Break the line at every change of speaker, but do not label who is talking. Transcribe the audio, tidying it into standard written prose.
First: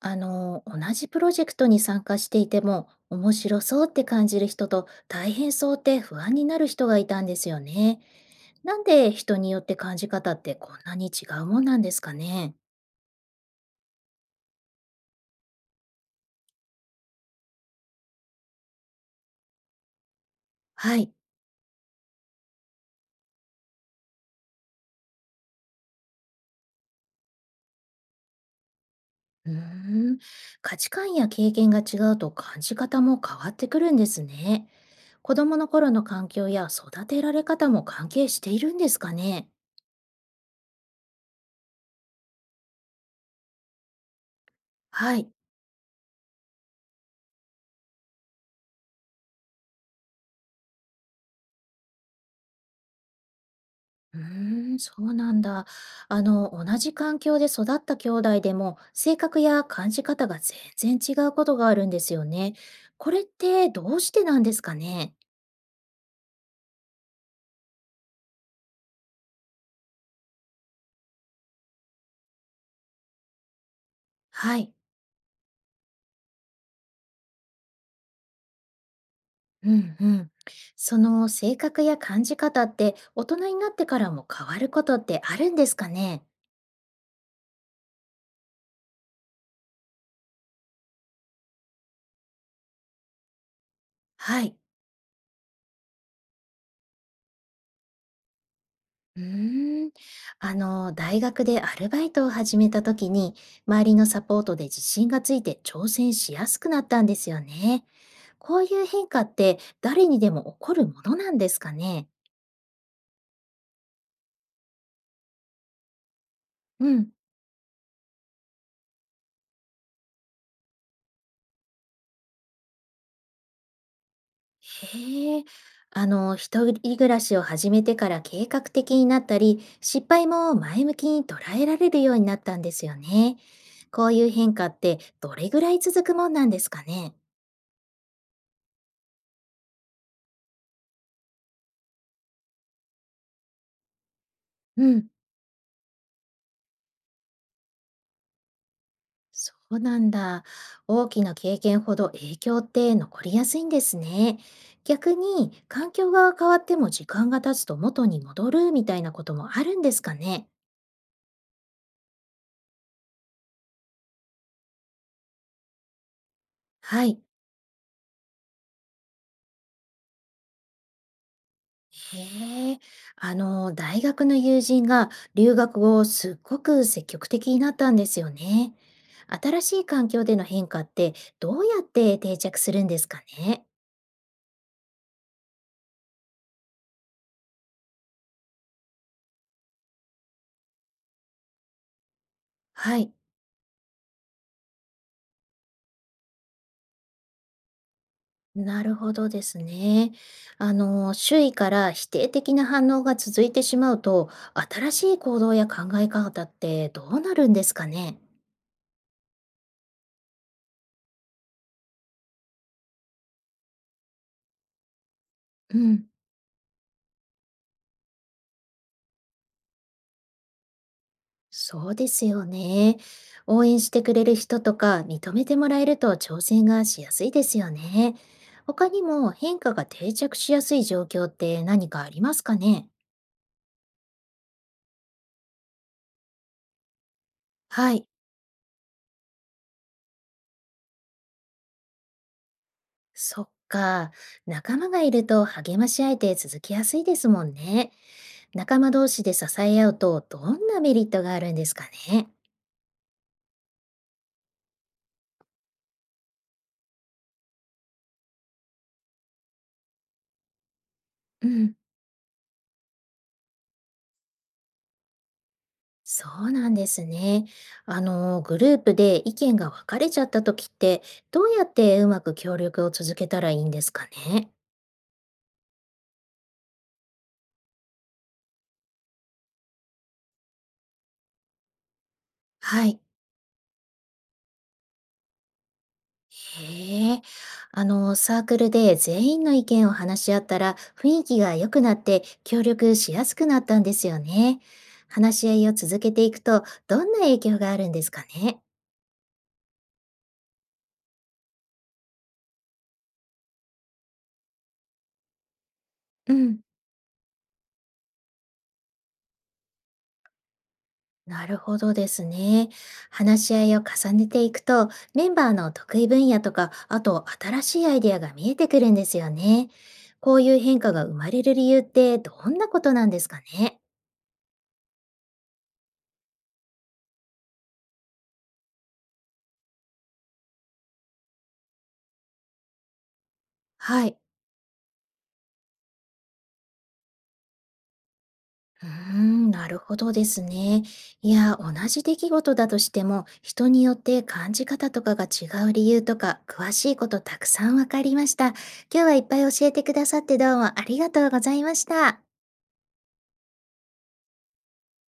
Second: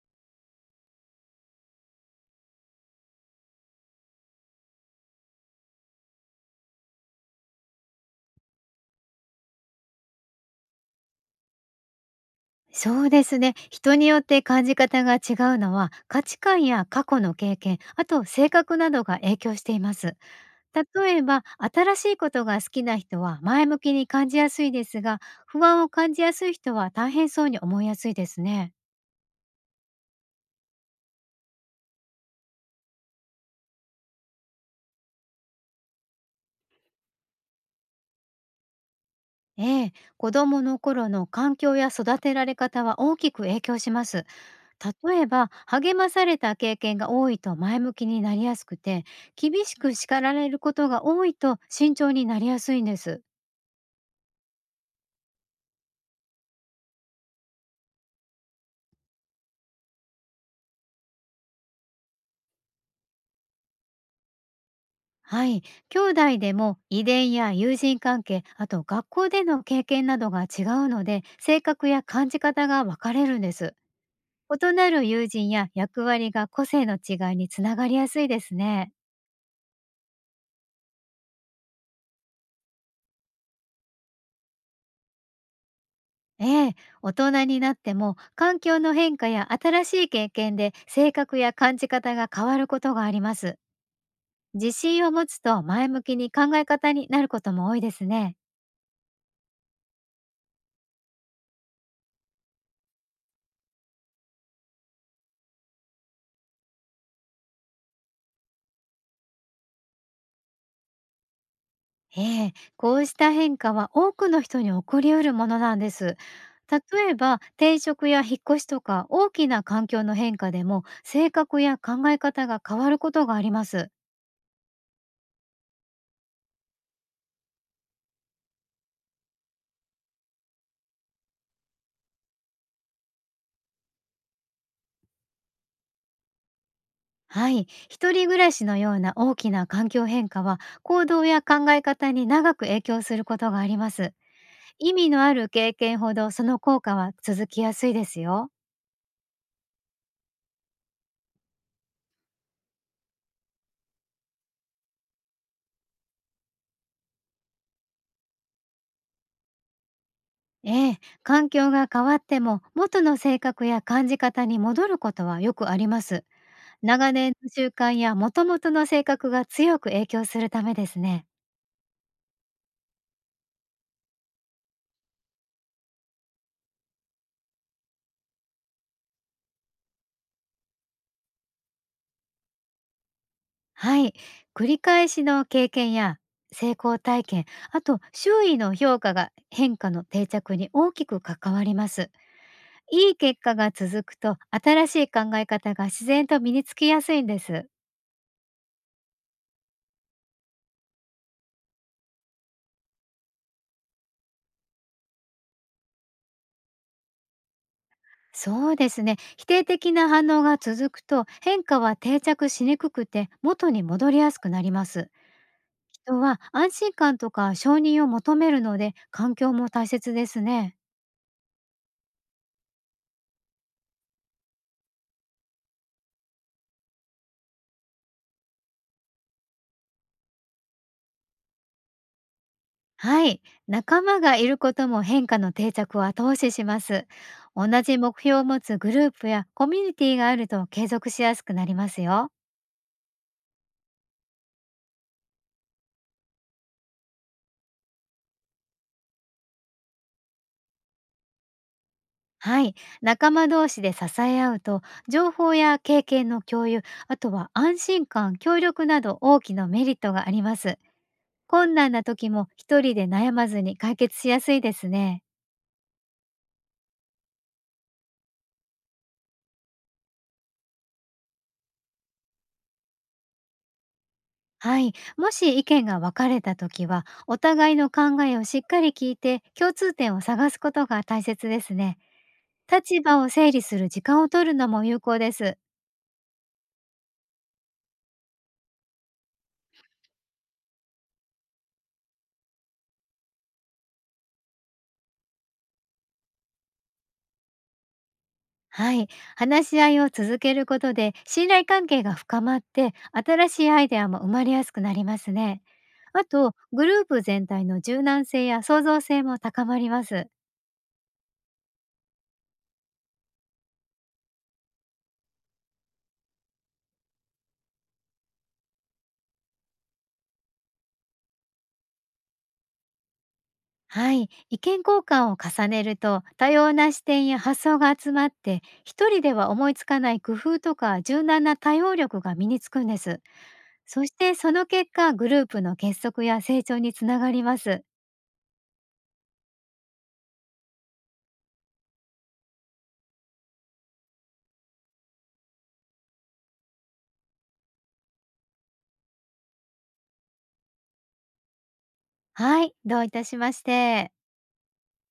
同じプロジェクトに参加していても、面白そうって感じる人と大変そうって不安になる人がいたんですよね。なんで人によって感じ方ってこんなに違うもんなんですかね。
そうですね。人によって感じ方が違うのは価値観や過去の経験、あと性格などが影響しています。
はい。
例えば、新しいことが好きな人は前向きに感じやすいですが、不安を感じやすい人は大変そうに思いやすいですね。
うーん。価値観や経験が違うと感じ方も変わってくるんですね。子供の頃の環境や育てられ方も関係しているんですかね。
ええ、子供の頃の環境や育てられ方は大きく影響します。
は
例え
い。
ば、励まされた経験が多いと前向きになりやすくて、厳しく叱られることが多いと慎重になりやすいんです。
うーん、そうなんだ。同じ環境で育った兄弟でも、性格や感じ方が全然違うことがあるんですよね。これってどうしてなんですかね？
はい。兄弟でも遺伝や友人関係、あと学校での経験などが違うので、性格や感じ方が分かれるんです。
はい。
異なる友人や役割が個性の違いにつながりやすいですね。
うんうん。その性格や感じ方って、大人になってからも変わることってあるんですかね？
ええ、大人になっても環境の変化や新しい経験で性格や感じ方が変わることがあります。
はい。
自信を持つと前向きに考え方になることも多いですね。
うーん、大学でアルバイトを始めた時に、周りのサポートで自信がついて挑戦しやすくなったんですよね。こういう変化って誰にでも起こるものなんですかね？
ええ、こうした変化は多くの人に起こりうるものなんです。
う
例
ん。
えば、転職や引っ越しとか大きな環境の変化でも性格や考え方が変わることがあります。
へえ。一人暮らしを始めてから計画的になったり、失敗も前向きに捉えられるようになったんですよね。こういう変化ってどれぐらい続くもんなんですかね？
はい、一人暮らしのような大きな環境変化は行動や考え方に長く影響することがあります。
う
意
ん。
味のある経験ほどその効果は続きやすいですよ。
そうなんだ。大きな経験ほど影響って残りやすいんですね。逆に環境が変わっても時間が経つと元に戻るみたいなこともあるんですかね。
ええ、環境が変わっても元の性格や感じ方に戻ることはよくあります。
は
長
い。
年の習慣や元々の性格が強く影響するためですね。
へえ。大学の友人が留学後すっごく積極的になったんですよね。新しい環境での変化ってどうやって定着するんですかね。
はい。繰り返しの経験や成功体験、あと周囲の評価が変化の定着に大きく関わります。
は
い
い。
い結果が続くと新しい考え方が自然と身につきやすいんです。
なるほどですね。周囲から否定的な反応が続いてしまうと、新しい行動や考え方ってどうなるんですかね。
そうですね。否定的な反応が続くと変化は定着しにくくて元に戻りやすくなります。
うん、
人は安心感とか承認を求めるので、環境も大切ですね。
そうですよね。応援してくれる人とか認めてもらえると挑戦がしやすいですよね。他にも変化が定着しやすい状況って何かありますかね。
はい。仲間がいることも変化の定着を後押しします。同
は
じ
い、
目標を持つグループやコミュニティがあると、継続しやすくなりますよ。
そっか。仲間がいると励まし合えて続きやすいですもんね。仲間同士で支え合うと、どんなメリットがあるんですかね？
はい。仲間同士で支え合うと、情報や経験の共有、あとは安心感、協力など大きなメリットがあります。
う
困
ん、
難な時も一人で悩まずに解決しやすいですね。
そうなんですね。グループで意見が分かれちゃった時って、どうやってうまく協力を続けたらいいんですかね？
はい。もし意見が分かれた時は、お互いの考えをしっかり聞いて、共通点を探すことが大切ですね。
はい。
立場を整理する時間を取るのも有効です。
へえ、サークルで全員の意見を話し合ったら雰囲気が良くなって協力しやすくなったんですよね。話し合いを続けていくとどんな影響があるんですかね。
はい。話し合いを続けることで、信頼関係が深まって、新しいアイデアも生まれやすくなりますね。あ
う
と、
ん、
グループ全体の柔軟性や創造性も高まります。
なるほどですね。話し合いを重ねていくと、メンバーの得意分野とか、あと新しいアイデアが見えてくるんですよね。こういう変化が生まれる理由ってどんなことなんですかね？
はい、意見交換を重ねると、多様な視点や発想が集まって、一人では思いつかない工夫とか柔軟な対応力が身につくんです。そ
は
し
い。
てその結果、グループの結束や成長につながります。
うーん、なるほどですね。いや、同じ出来事だとしても、人によって感じ方とかが違う理由とか、詳しいことたくさんわかりました。今日はいっぱい教えてくださってどうもありがとうございました。
はい、どういたしまして。